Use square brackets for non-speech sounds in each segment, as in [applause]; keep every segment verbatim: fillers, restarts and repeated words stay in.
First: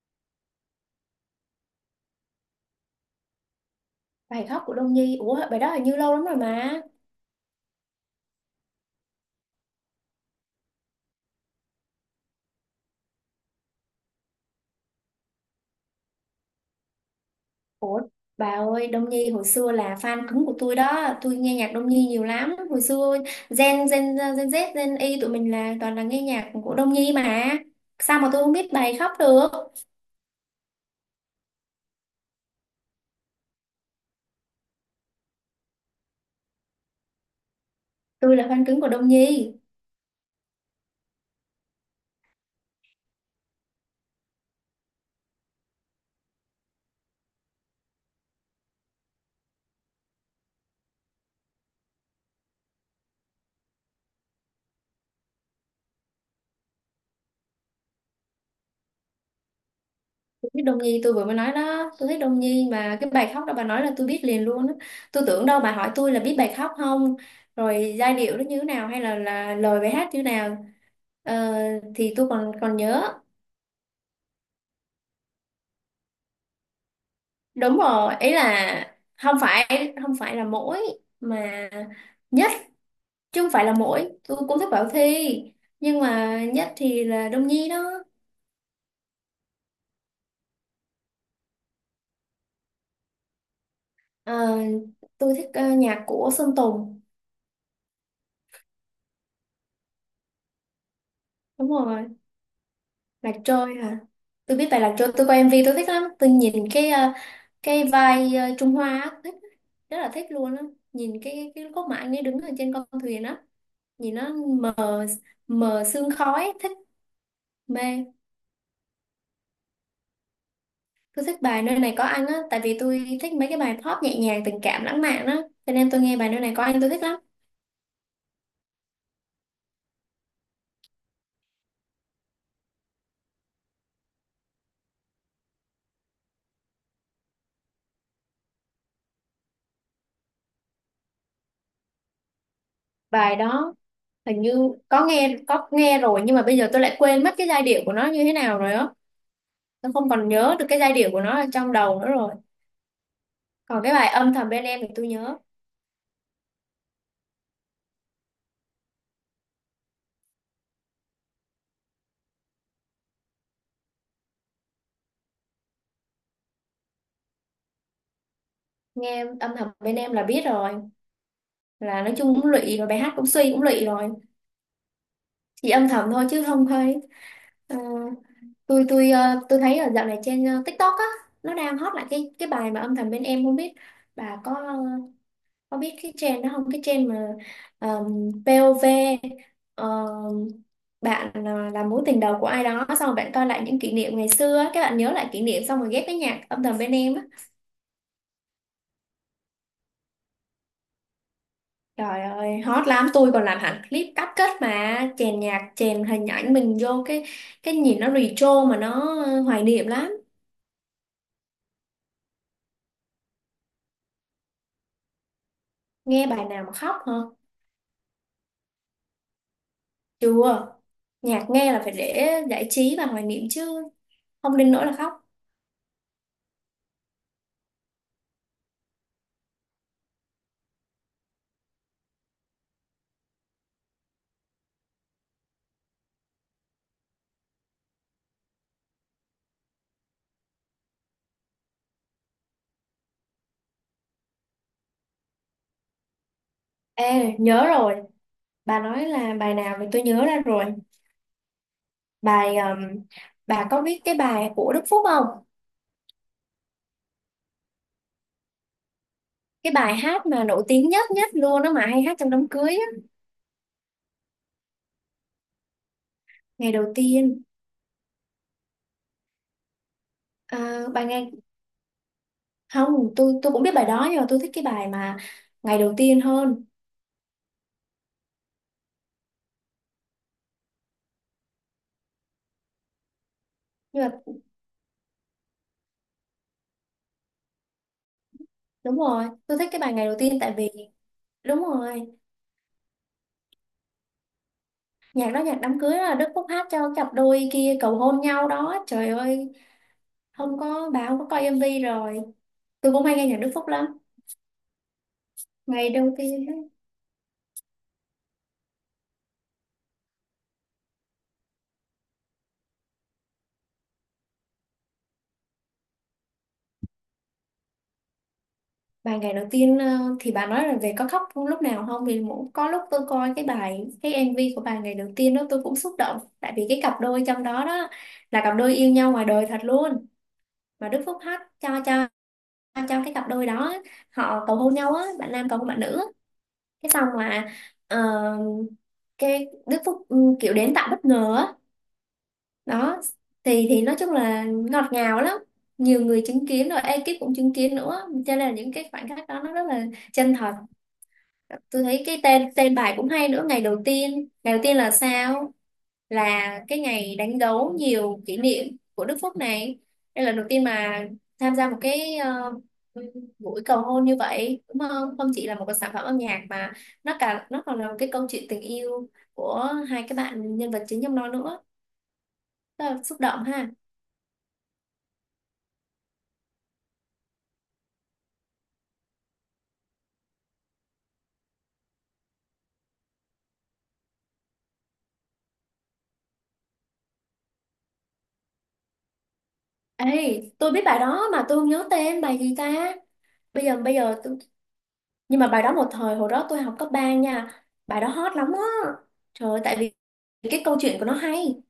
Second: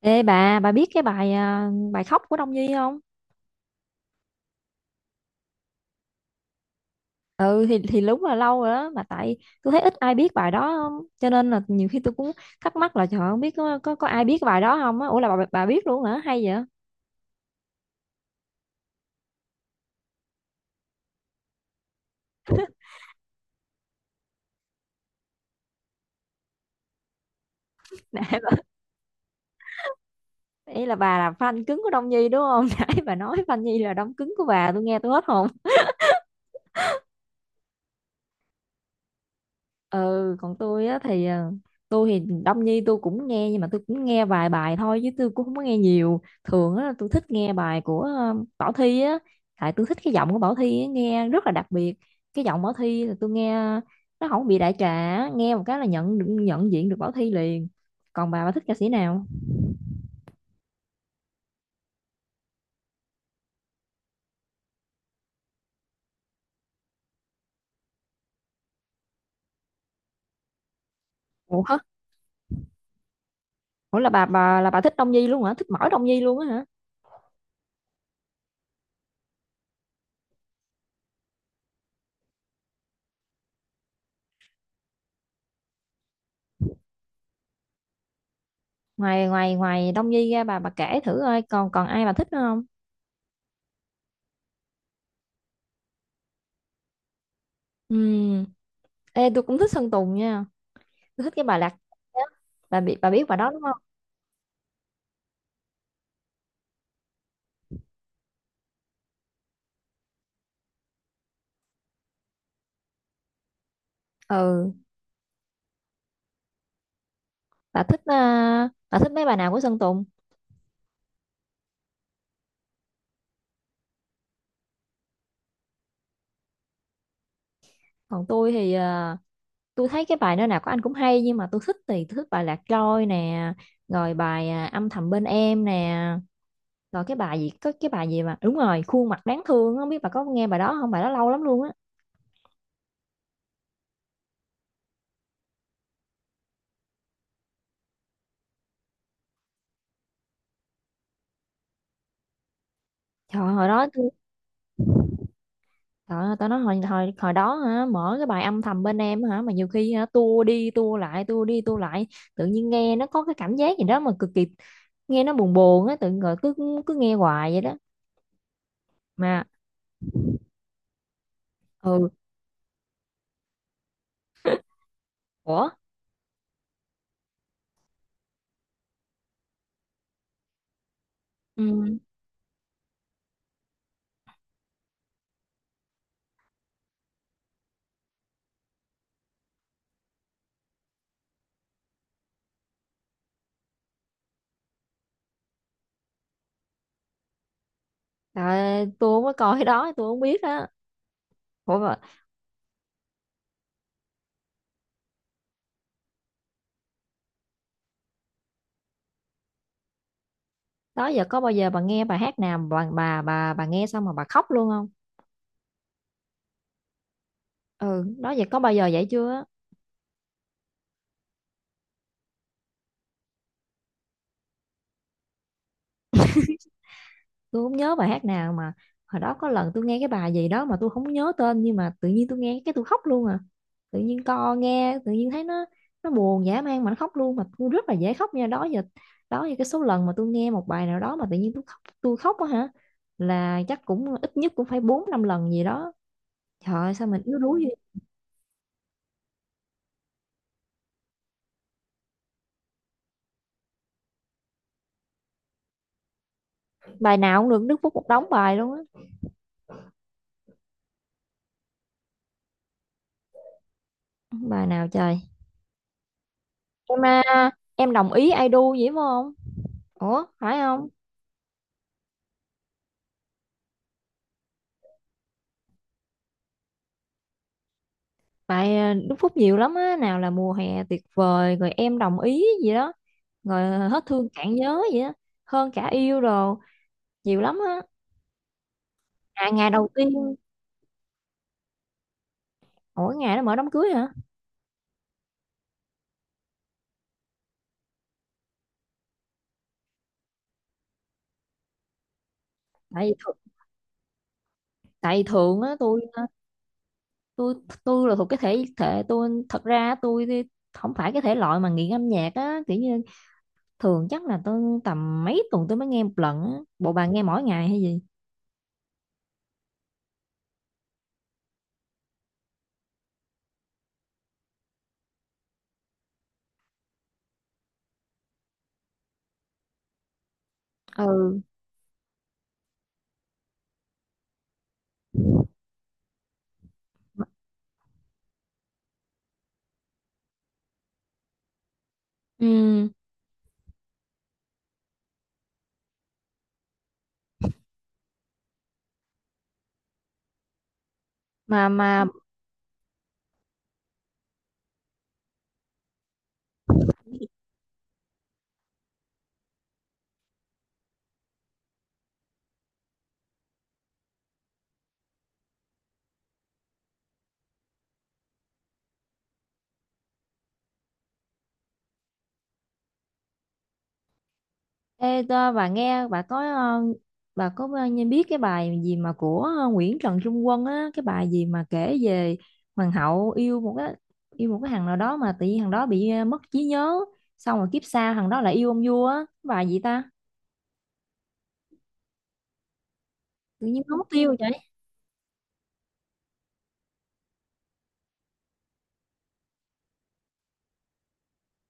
Ê bà, bà biết cái bài à, bài khóc của Đông Nhi không? Bài khóc của Đông Nhi, ủa bài đó hình như lâu lắm rồi mà. Ừ thì thì đúng là lâu rồi đó mà tại tôi thấy ít ai biết bài đó không? Cho nên là nhiều khi tôi cũng thắc mắc là trời ơi, không biết có có có ai biết cái bài đó không á. Ủa là bà bà biết luôn hả? Hay vậy? Ủa bà ơi, Đông Nhi hồi xưa là fan cứng của tôi đó, tôi nghe nhạc Đông Nhi nhiều lắm hồi xưa. Gen Gen Gen Z Gen Y tụi mình là toàn là nghe nhạc của Đông Nhi mà, [laughs] sao mà Nãy tôi không bà, biết bài khóc được. ý là bà là fan cứng của Đông Nhi đúng không? [laughs] Nãy bà nói fan Nhi là đóng cứng của bà, tôi nghe tôi hết hồn. Tôi là fan cứng của Đông Nhi. Ừ còn tôi á thì ờ, tôi thì Đông Nhi tôi cũng nghe nhưng mà tôi cũng nghe vài bài thôi chứ tôi cũng không có nghe nhiều thường á, tôi thích nghe bài của ờ, Bảo Thy á. Tại tôi thích cái giọng của Bảo Thy á, nghe rất là đặc biệt. Cái giọng Bảo Thy là tôi nghe nó không bị đại trà á, nghe một cái là nhận được- nhận diện được Bảo Thy liền. Còn bà bà thích ca sĩ nào? Tôi thích Đông Nhi, tôi vừa mới nói đó, tôi thích Đông Nhi, mà cái bài khóc đó bà nói là tôi biết liền luôn á. Tôi tưởng đâu bà hỏi tôi là biết bài khóc không, rồi giai điệu nó như thế nào hay là là lời bài hát như thế nào. Ờ, Ủa hả? thì tôi còn còn nhớ. Ủa là bà bà là bà thích Đông Nhi luôn hả, thích mỗi Đông Nhi luôn á hả? Đúng rồi, ý là không phải, không phải là mỗi, mà nhất, chứ không phải là mỗi, tôi cũng thích Bảo Thy, nhưng mà nhất thì là Đông Nhi đó. Ngoài ngoài ngoài Đông Nhi ra, bà bà kể thử coi còn còn ai bà thích nữa không? Ờ, tôi thích ờ, nhạc của Sơn Tùng. Ừ. Ê, tôi cũng thích Sơn Tùng nha. Tôi thích cái bài Đúng Lạc rồi. Quê á. Bà bị bà biết Lạc bài đó đúng Trôi không? hả? Tôi biết bài Lạc Trôi, tôi coi M V tôi thích lắm, tôi nhìn cái ờ, cái vai ờ, Trung Hoa á, thích, rất là thích luôn á. Nhìn cái cái cốt mà anh ấy đứng ở trên con thuyền á, nhìn nó Ừ. mờ mờ sương khói, thích, mê. Bà thích à, bà thích mấy bài nào của Sơn Tùng? Tôi thích bài nơi này có anh á, tại vì tôi thích mấy cái bài pop nhẹ nhàng, tình cảm, lãng mạn á, cho nên tôi nghe bài nơi này có anh tôi thích lắm. Còn tôi thì à, tôi thấy cái bài nơi nào của anh cũng hay nhưng mà tôi thích thì tôi thích bài Lạc Trôi nè, rồi bài à, âm thầm bên em nè, rồi cái bài gì có cái bài gì mà đúng rồi, khuôn mặt đáng thương á, không biết bà có nghe bài đó không, bài đó lâu lắm luôn á. Bài đó hình như có nghe, có nghe rồi nhưng mà bây giờ tôi lại quên mất cái giai điệu của nó như thế nào rồi á. Tôi không còn nhớ được cái giai điệu của nó ở trong đầu nữa rồi. Trời ơi, hồi Còn đó cái bài tôi... âm thầm bên em thì tôi nhớ, Trời ơi, tao nói hồi, hồi hồi đó hả, mở cái bài âm thầm bên em hả, mà nhiều khi hả tua đi tua lại tua đi tua lại, tự nhiên nghe nó có cái cảm giác gì đó mà cực kỳ, nghe nó buồn buồn á, tự nhiên rồi cứ cứ nghe hoài vậy đó. nghe Mà âm thầm bên em là biết rồi, là ừ. nói chung cũng lụy, và bài hát cũng suy cũng lụy rồi. Ủa. Chỉ âm thầm thôi chứ không thấy. tôi tôi ờ, tôi thấy ở dạo này trên ờ, TikTok á, nó đang hot Ừ. lại cái cái bài mà âm thầm bên em, không biết bà có ờ, có biết cái trend đó không, cái trend mà ờm, pê ô vê, ờ, bạn ờ, là mối tình đầu của ai đó, xong rồi bạn coi lại những kỷ niệm ngày xưa á, các bạn nhớ lại kỷ niệm xong rồi ghép với nhạc âm thầm bên em á. À, tôi không có coi cái đó, tôi không biết đó. Ủa mà, Trời ơi hot lắm, tôi còn làm hẳn clip cắt kết mà chèn nhạc, chèn hình ảnh mình vô, cái cái nhìn nó retro mà nó ờ, hoài niệm lắm. đó giờ có bao giờ bà nghe bài hát nào mà bà bà bà bà nghe xong mà bà khóc luôn không? Nghe bài nào mà khóc hả? Ừ. Đó giờ có bao giờ vậy chưa? Chưa. Nhạc nghe là phải để giải trí và hoài niệm chứ không đến nỗi là khóc. Tôi không nhớ bài hát nào mà hồi đó có lần tôi nghe cái bài gì đó mà tôi không nhớ tên, nhưng mà tự nhiên tôi nghe cái tôi khóc luôn à, tự nhiên co nghe tự nhiên thấy nó nó buồn dã man mà nó khóc luôn, mà tôi rất là dễ khóc nha đó giờ. Đó giờ cái số lần mà tôi nghe một bài nào đó mà tự nhiên tôi khóc tôi khóc á hả, là chắc cũng ít nhất cũng phải bốn năm lần gì đó. Trời ơi, sao mình Ê, yếu đuối nhớ vậy. rồi, bà nói là bài nào thì tôi nhớ ra rồi. Bài ừm, bà có biết cái bài của Đức Phúc không? Bài nào cũng được, Đức Phúc một đống bài luôn á. Cái bài hát mà nổi tiếng nhất nhất luôn đó mà hay hát trong đám cưới á. Bài nào trời? Ngày đầu Em tiên. à, em đồng ý I do vậy phải không? Ủa phải không? À, bài ngày, không, tôi tôi cũng biết bài đó nhưng mà tôi thích cái bài mà ngày đầu tiên hơn. Tại à, Đức Phúc nhiều lắm á, nào là mùa hè tuyệt vời, rồi em đồng ý gì đó, rồi à, hết Nhưng mà thương cạn nhớ gì đó, hơn cả yêu đồ, nhiều lắm á. đúng rồi, À tôi thích ngày cái đầu bài ngày đầu tiên, tiên tại vì đúng rồi, mỗi ngày nó mở đám cưới hả? nhạc đó nhạc đám cưới là Đức Phúc hát cho cặp đôi kia cầu hôn nhau đó. Trời ơi, không có, bà không có coi M V rồi. Tôi Tại cũng vì hay nghe thường, nhạc Đức Phúc lắm. Tại vì thường á, Ngày tôi đầu ờ, tiên ấy, tôi tôi là thuộc cái thể thể tôi, thật ra tôi thì không phải cái thể loại mà nghiện âm nhạc á, kiểu như thường chắc là tôi tầm mấy tuần tôi mới nghe một lần á. Bộ bà nghe mỗi ngày hay gì? bài ngày đầu tiên ờ, thì bà nói là về có khóc không lúc nào không, thì mỗi có lúc tôi coi cái bài cái M V của bài ngày đầu tiên đó tôi cũng xúc động, tại vì cái cặp đôi trong đó đó là cặp đôi yêu nhau ngoài đời thật luôn, mà Đức Phúc Ừ. hát cho cho cho cái cặp đôi đó, họ cầu hôn nhau á, bạn nam cầu hôn bạn nữ á. Cái xong mà ờ, cái Đức Phúc ừ, kiểu đến tạo bất ngờ á Ừ. đó, thì thì nói chung là ngọt ngào lắm, nhiều người chứng kiến rồi ekip cũng chứng kiến nữa, cho nên là những cái khoảnh khắc đó nó rất là chân thật. Mà Tôi thấy mà cái tên tên bài cũng hay nữa, ngày đầu tiên, ngày đầu tiên là sao, là cái ngày đánh dấu nhiều kỷ niệm của Đức Phúc này, đây là lần đầu tiên mà tham gia một cái ờ, buổi cầu hôn như vậy đúng không, không chỉ là một cái sản phẩm âm nhạc mà nó cả nó còn là một cái câu chuyện tình yêu của hai cái bạn nhân vật chính trong nó nữa, rất là xúc động ha. Ê, tơ, bà nghe bà có ờ, bà có bao nhiêu biết cái bài gì mà của ờ, Nguyễn Trần Trung Quân á, cái bài gì mà kể về hoàng hậu yêu một cái, yêu một cái thằng nào đó mà tự nhiên thằng đó bị ờ, mất trí nhớ, xong rồi kiếp sau thằng đó lại yêu ông vua á, cái bài gì ta? Ê, tôi biết bài đó mà tôi không nhớ tên bài gì ta. Bây Tự giờ nhiên bây nó mất giờ tiêu tôi... vậy. nhưng mà bài đó một thời, hồi đó tôi học cấp ba nha. Bài đó hot lắm á. Trời ơi, tại vì cái câu chuyện của nó hay.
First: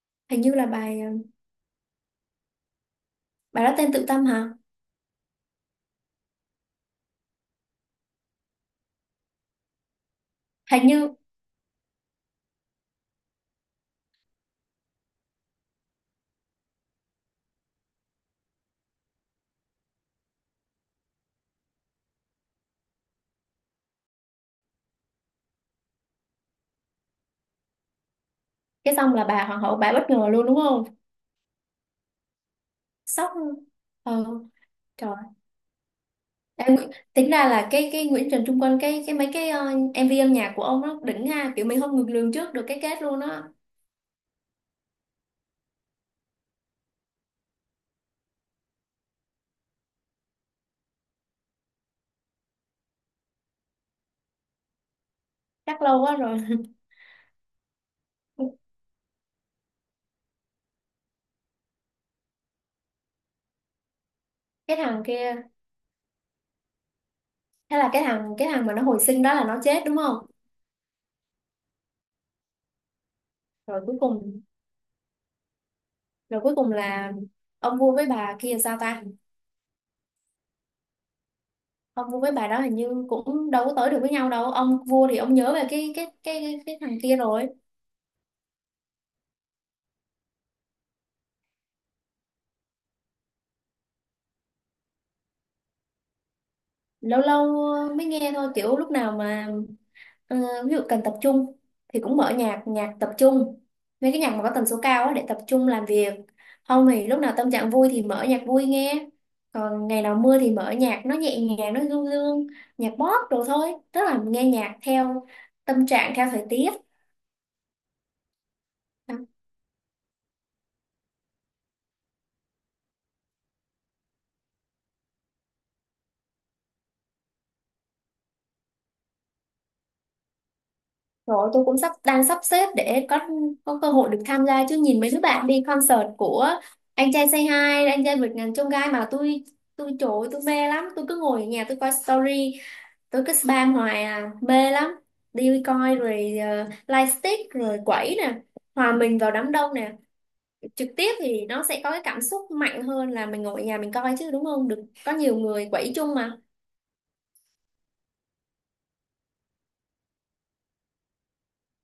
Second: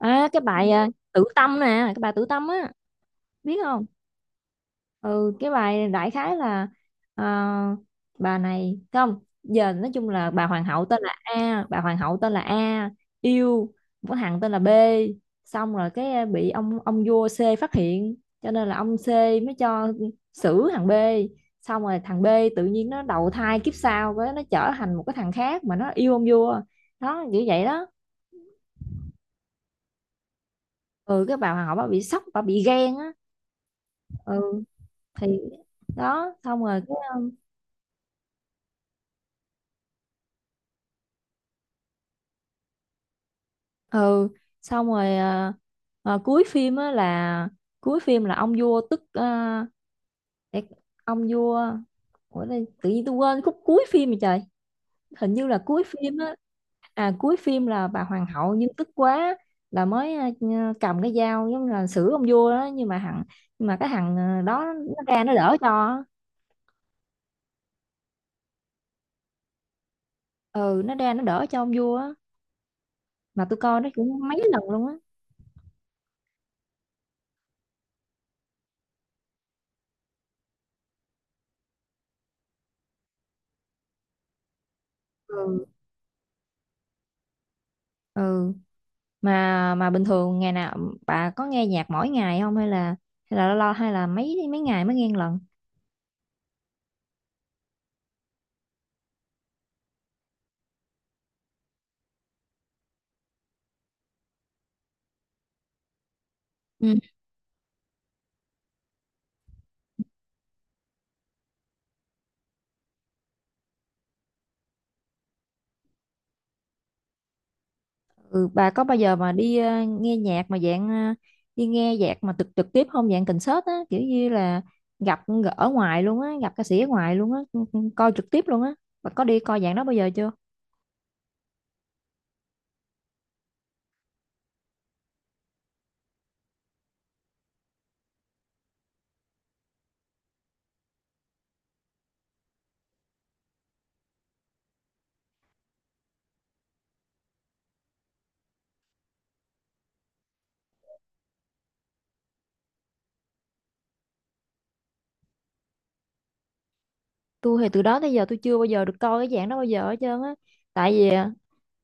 À cái Hình như là bài ờ, bài ờ, Tử Tâm nè, cái bài Tử Tâm á, biết bài đó không? tên Tự Tâm hả? Ừ cái bài đại khái là ờ, bà này không giờ nói chung là, bà hoàng hậu Hình tên như là A bà hoàng hậu tên là A yêu một cái thằng tên là B, xong rồi cái ờ, bị ông ông vua C phát hiện, cho nên là ông C mới cho xử thằng B, xong rồi thằng B tự nhiên nó đầu thai kiếp sau với nó trở thành một cái thằng khác mà nó yêu ông vua đó, kiểu vậy đó. cái xong là bà hoàng hậu bà bất ngờ luôn đúng không? Ừ cái bà hoàng hậu bà bị sốc, bà bị ghen á. Sốc luôn. Ờ, Ừ trời. thì đó xong Em rồi. tính ra là cái cái Nguyễn Trần Trung Quân cái cái mấy cái ờ, M V âm nhạc của ông nó đỉnh ha, kiểu mình không ngược lường trước được cái kết luôn á. Ừ xong rồi à, à, cuối phim á là, cuối phim là ông vua tức à, để, ông vua, ủa đây, tự nhiên tôi quên khúc cuối phim rồi trời. Hình như là cuối Chắc lâu quá phim á, rồi. à cuối phim là bà hoàng hậu nhưng [laughs] tức quá, là mới à, cầm cái dao giống như là xử ông vua đó, nhưng mà thằng, nhưng mà cái thằng à, đó Cái thằng nó ra nó kia, đỡ cho. thế là cái thằng cái thằng mà nó hồi sinh đó là nó chết đúng không? Ừ nó ra nó đỡ cho ông vua á, mà tôi coi rồi nó cuối cũng mấy cùng lần luôn á. Rồi cuối cùng là ông vua với bà kia sao ta, ông vua với bà đó hình như cũng đâu có tới được với nhau đâu, ông vua thì ông nhớ về Ừ. cái cái cái cái, cái thằng kia rồi. Ừ. mà mà bình thường ngày nào bà có nghe nhạc mỗi ngày không, hay là, hay là lo, hay là mấy mấy ngày mới nghe một lần? Lâu lâu mới nghe thôi, kiểu lúc nào mà Ờ, ví dụ cần tập trung thì cũng mở nhạc, nhạc tập trung, mấy cái nhạc mà có tần số cao á để tập trung làm việc, Ừ. không thì lúc nào tâm trạng vui thì mở nhạc vui nghe, còn ngày nào mưa thì mở nhạc nó nhẹ nhàng nó du dương, nhạc pop đồ thôi, tức là nghe nhạc theo tâm trạng, theo thời tiết. Ừ, bà có bao À, giờ mà đi ờ, nghe nhạc mà dạng ờ, đi nghe nhạc mà trực trực tiếp không, dạng concert á, kiểu như là gặp ở ngoài luôn á, gặp ca sĩ ở ngoài luôn á, ừ, ừ, coi trực tiếp luôn á, bà có đi coi dạng đó bao giờ chưa? rồi tôi cũng sắp đang sắp xếp để có có cơ hội được tham gia, chứ nhìn mấy đứa bạn đi concert của anh trai Say Hi, anh trai vượt ngàn chông gai mà tôi tôi trời tôi mê lắm, tôi cứ ngồi ở nhà tôi coi story, tôi cứ spam hoài à, mê lắm. Đi coi rồi uh, live stick rồi quẩy nè, hòa mình vào đám đông nè, trực tiếp thì nó sẽ có cái cảm xúc mạnh hơn là mình ngồi ở nhà mình coi chứ đúng không, được có nhiều người quẩy chung mà. Tôi thì từ đó tới giờ tôi chưa bao giờ được coi cái dạng đó bao giờ hết trơn á, tại vì ờ,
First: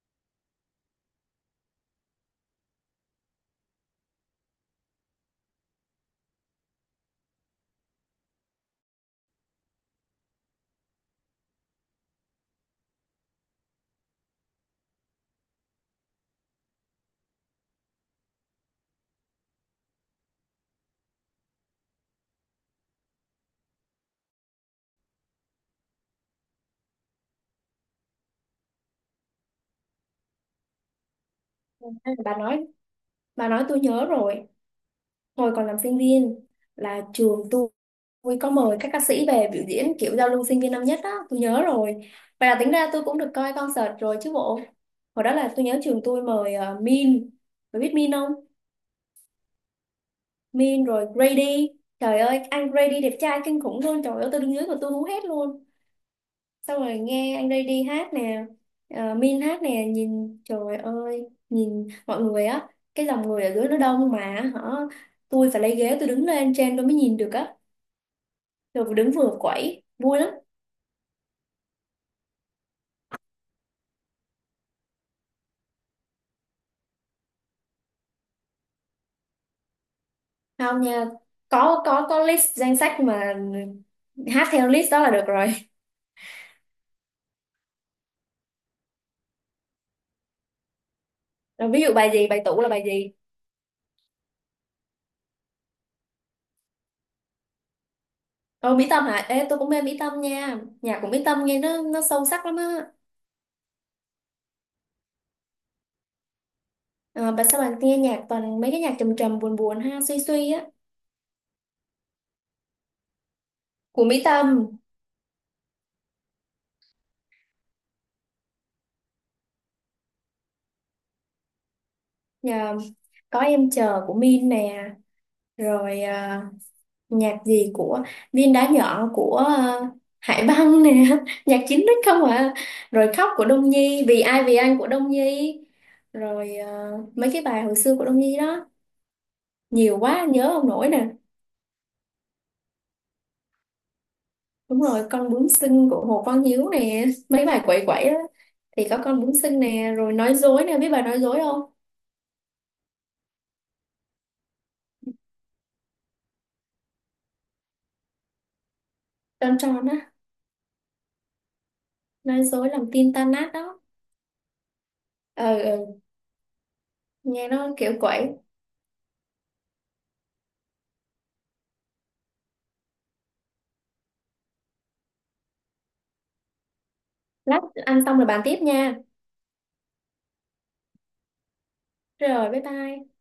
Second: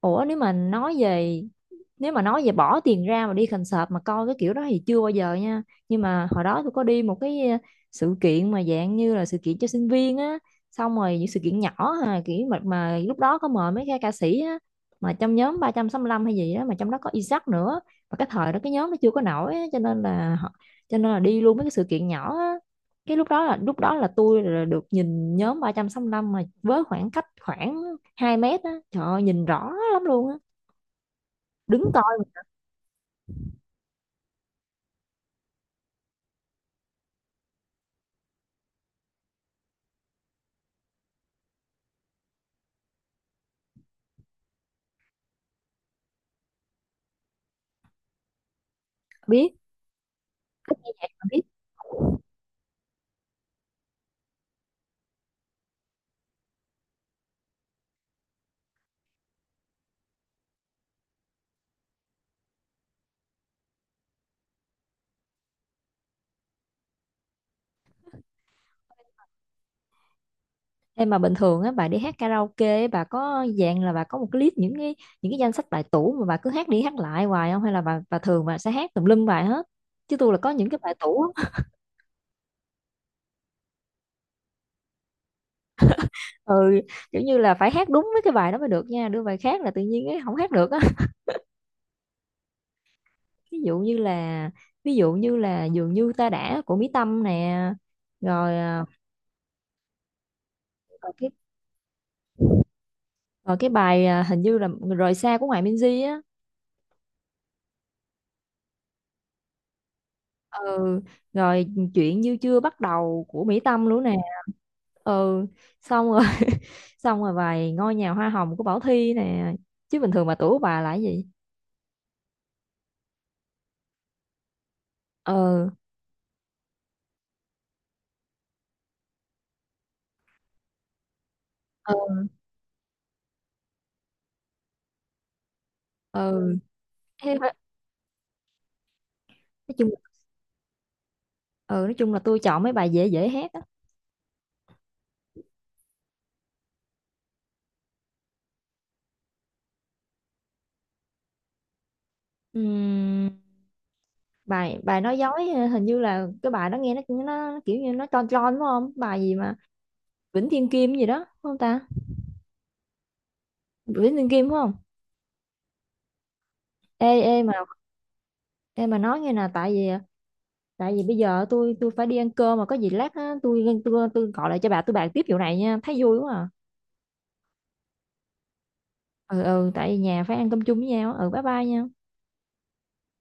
ủa nếu mà nói về, nếu mà nói về bỏ tiền ra mà đi concert mà coi cái kiểu đó thì chưa bao giờ nha. Nhưng mà hồi đó tôi có đi một cái ờ, sự kiện mà dạng như là sự kiện cho sinh viên á, xong rồi những sự kiện nhỏ ha, kiểu mà, mà lúc đó có mời mấy cái ca sĩ á, mà trong nhóm ba trăm sáu mươi lăm hay gì đó, mà trong đó có Isaac nữa, mà cái thời đó cái nhóm nó chưa có nổi á, cho nên là họ-, cho nên là đi luôn mấy cái sự kiện nhỏ á. Cái lúc đó là lúc đó là tôi là được nhìn nhóm ba trăm sáu mươi lăm mà với khoảng cách khoảng hai mét á, trời ơi, nhìn rõ lắm luôn á, đứng Hay coi bà mà nói, bà nói tôi nhớ rồi, hồi còn làm sinh viên là trường tôi tôi có mời các ca sĩ về biểu diễn kiểu giao lưu sinh viên năm nhất đó, tôi nhớ rồi, vậy là tính ra tôi cũng được coi concert rồi chứ bộ. Hồi đó là tôi nhớ trường tôi mời ờ, Min, bà biết Min không? biết thích Min nghe rồi nhạc bà biết. Grady. Trời ơi anh Grady đẹp trai kinh khủng luôn, trời ơi tôi đứng dưới mà tôi hú hét luôn, xong rồi nghe anh Grady hát nè, ờ, Min hát nè, nhìn trời ơi, nhìn mọi người á, cái dòng người ở dưới nó đông mà hả, tôi phải lấy ghế tôi đứng lên trên tôi mới nhìn được á, rồi đứng vừa quẩy vui lắm. Em mà bình thường á bà đi hát karaoke á, bà có dạng là bà có một cái list những cái, những cái danh sách bài tủ mà bà cứ hát đi hát lại hoài không, hay là bà bà thường bà sẽ hát tùm lum bài hết, chứ tôi là có những cái Không bài nha, tủ á. có có có list danh sách mà, hát theo list đó là được rồi. [laughs] Ừ, kiểu như là phải hát đúng với cái bài đó mới được nha, đưa bài khác là tự nhiên ấy, không hát được á. Rồi ví dụ bài gì, bài tủ là bài gì? [laughs] ví dụ như là Ví dụ như là dường như ta đã của Mỹ Tâm nè, rồi Ồ, à, Mỹ Tâm hả? Ê, tôi cũng mê Mỹ Tâm nha. Nhạc của rồi Mỹ cái Tâm nghe nó nó sâu sắc lắm á. rồi cái bài à, hình như là rời xa của Hoài Minzy á. Ờ, bạn sao bạn nghe nhạc toàn mấy cái nhạc trầm trầm buồn buồn ha, suy suy á. Ừ rồi chuyện như chưa bắt đầu của Mỹ Tâm luôn Của nè. Mỹ Tâm, Ừ xong rồi [laughs] xong rồi vài ngôi nhà hoa hồng của Bảo Thy nè. Chứ bình thường mà tuổi của bà là cái gì? nhờ có em chờ của Min nè, Ừ. rồi ờ, nhạc gì của Viên Đá Nhỏ của ờ, Hải Băng nè, [laughs] nhạc chín x Ừ. không à. Rồi khóc của Đông Nhi, vì ai vì anh của Đông Nhi. Rồi Ừ. ờ, mấy Thế cái phải- bài hồi xưa của Đông Nhi đó, nói chung, nhiều quá nhớ không nổi nè. ừ nói chung là tôi chọn mấy bài dễ dễ hát á. Đúng rồi, con bướm xinh của Hồ Quang Hiếu nè, mấy bài quẩy quẩy á thì có con bướm xinh nè, rồi nói dối nè, biết bài nói dối không? Ừm, bài bài nói dối ờ, hình như là cái bài đó nghe nó nó kiểu như nó tròn tròn đúng không, bài gì mà Tròn tròn á, Vĩnh Thiên Kim gì đó đúng không ta, nói dối làm tin tan nát đó. Vĩnh Thiên Kim đúng không? Ờ ừ, Ê ê nghe mà nó kiểu quậy. em mà nói nghe nè, tại vì tại vì bây giờ tôi tôi phải đi ăn cơm mà có gì lát á, tôi tôi tôi gọi lại cho bà, tôi bàn tiếp vụ này nha, thấy vui quá à. Lát ăn xong rồi bàn tiếp nha. Ừ ừ tại vì nhà phải ăn cơm chung với nhau á. Ừ bye bye nha. Rồi bye bye.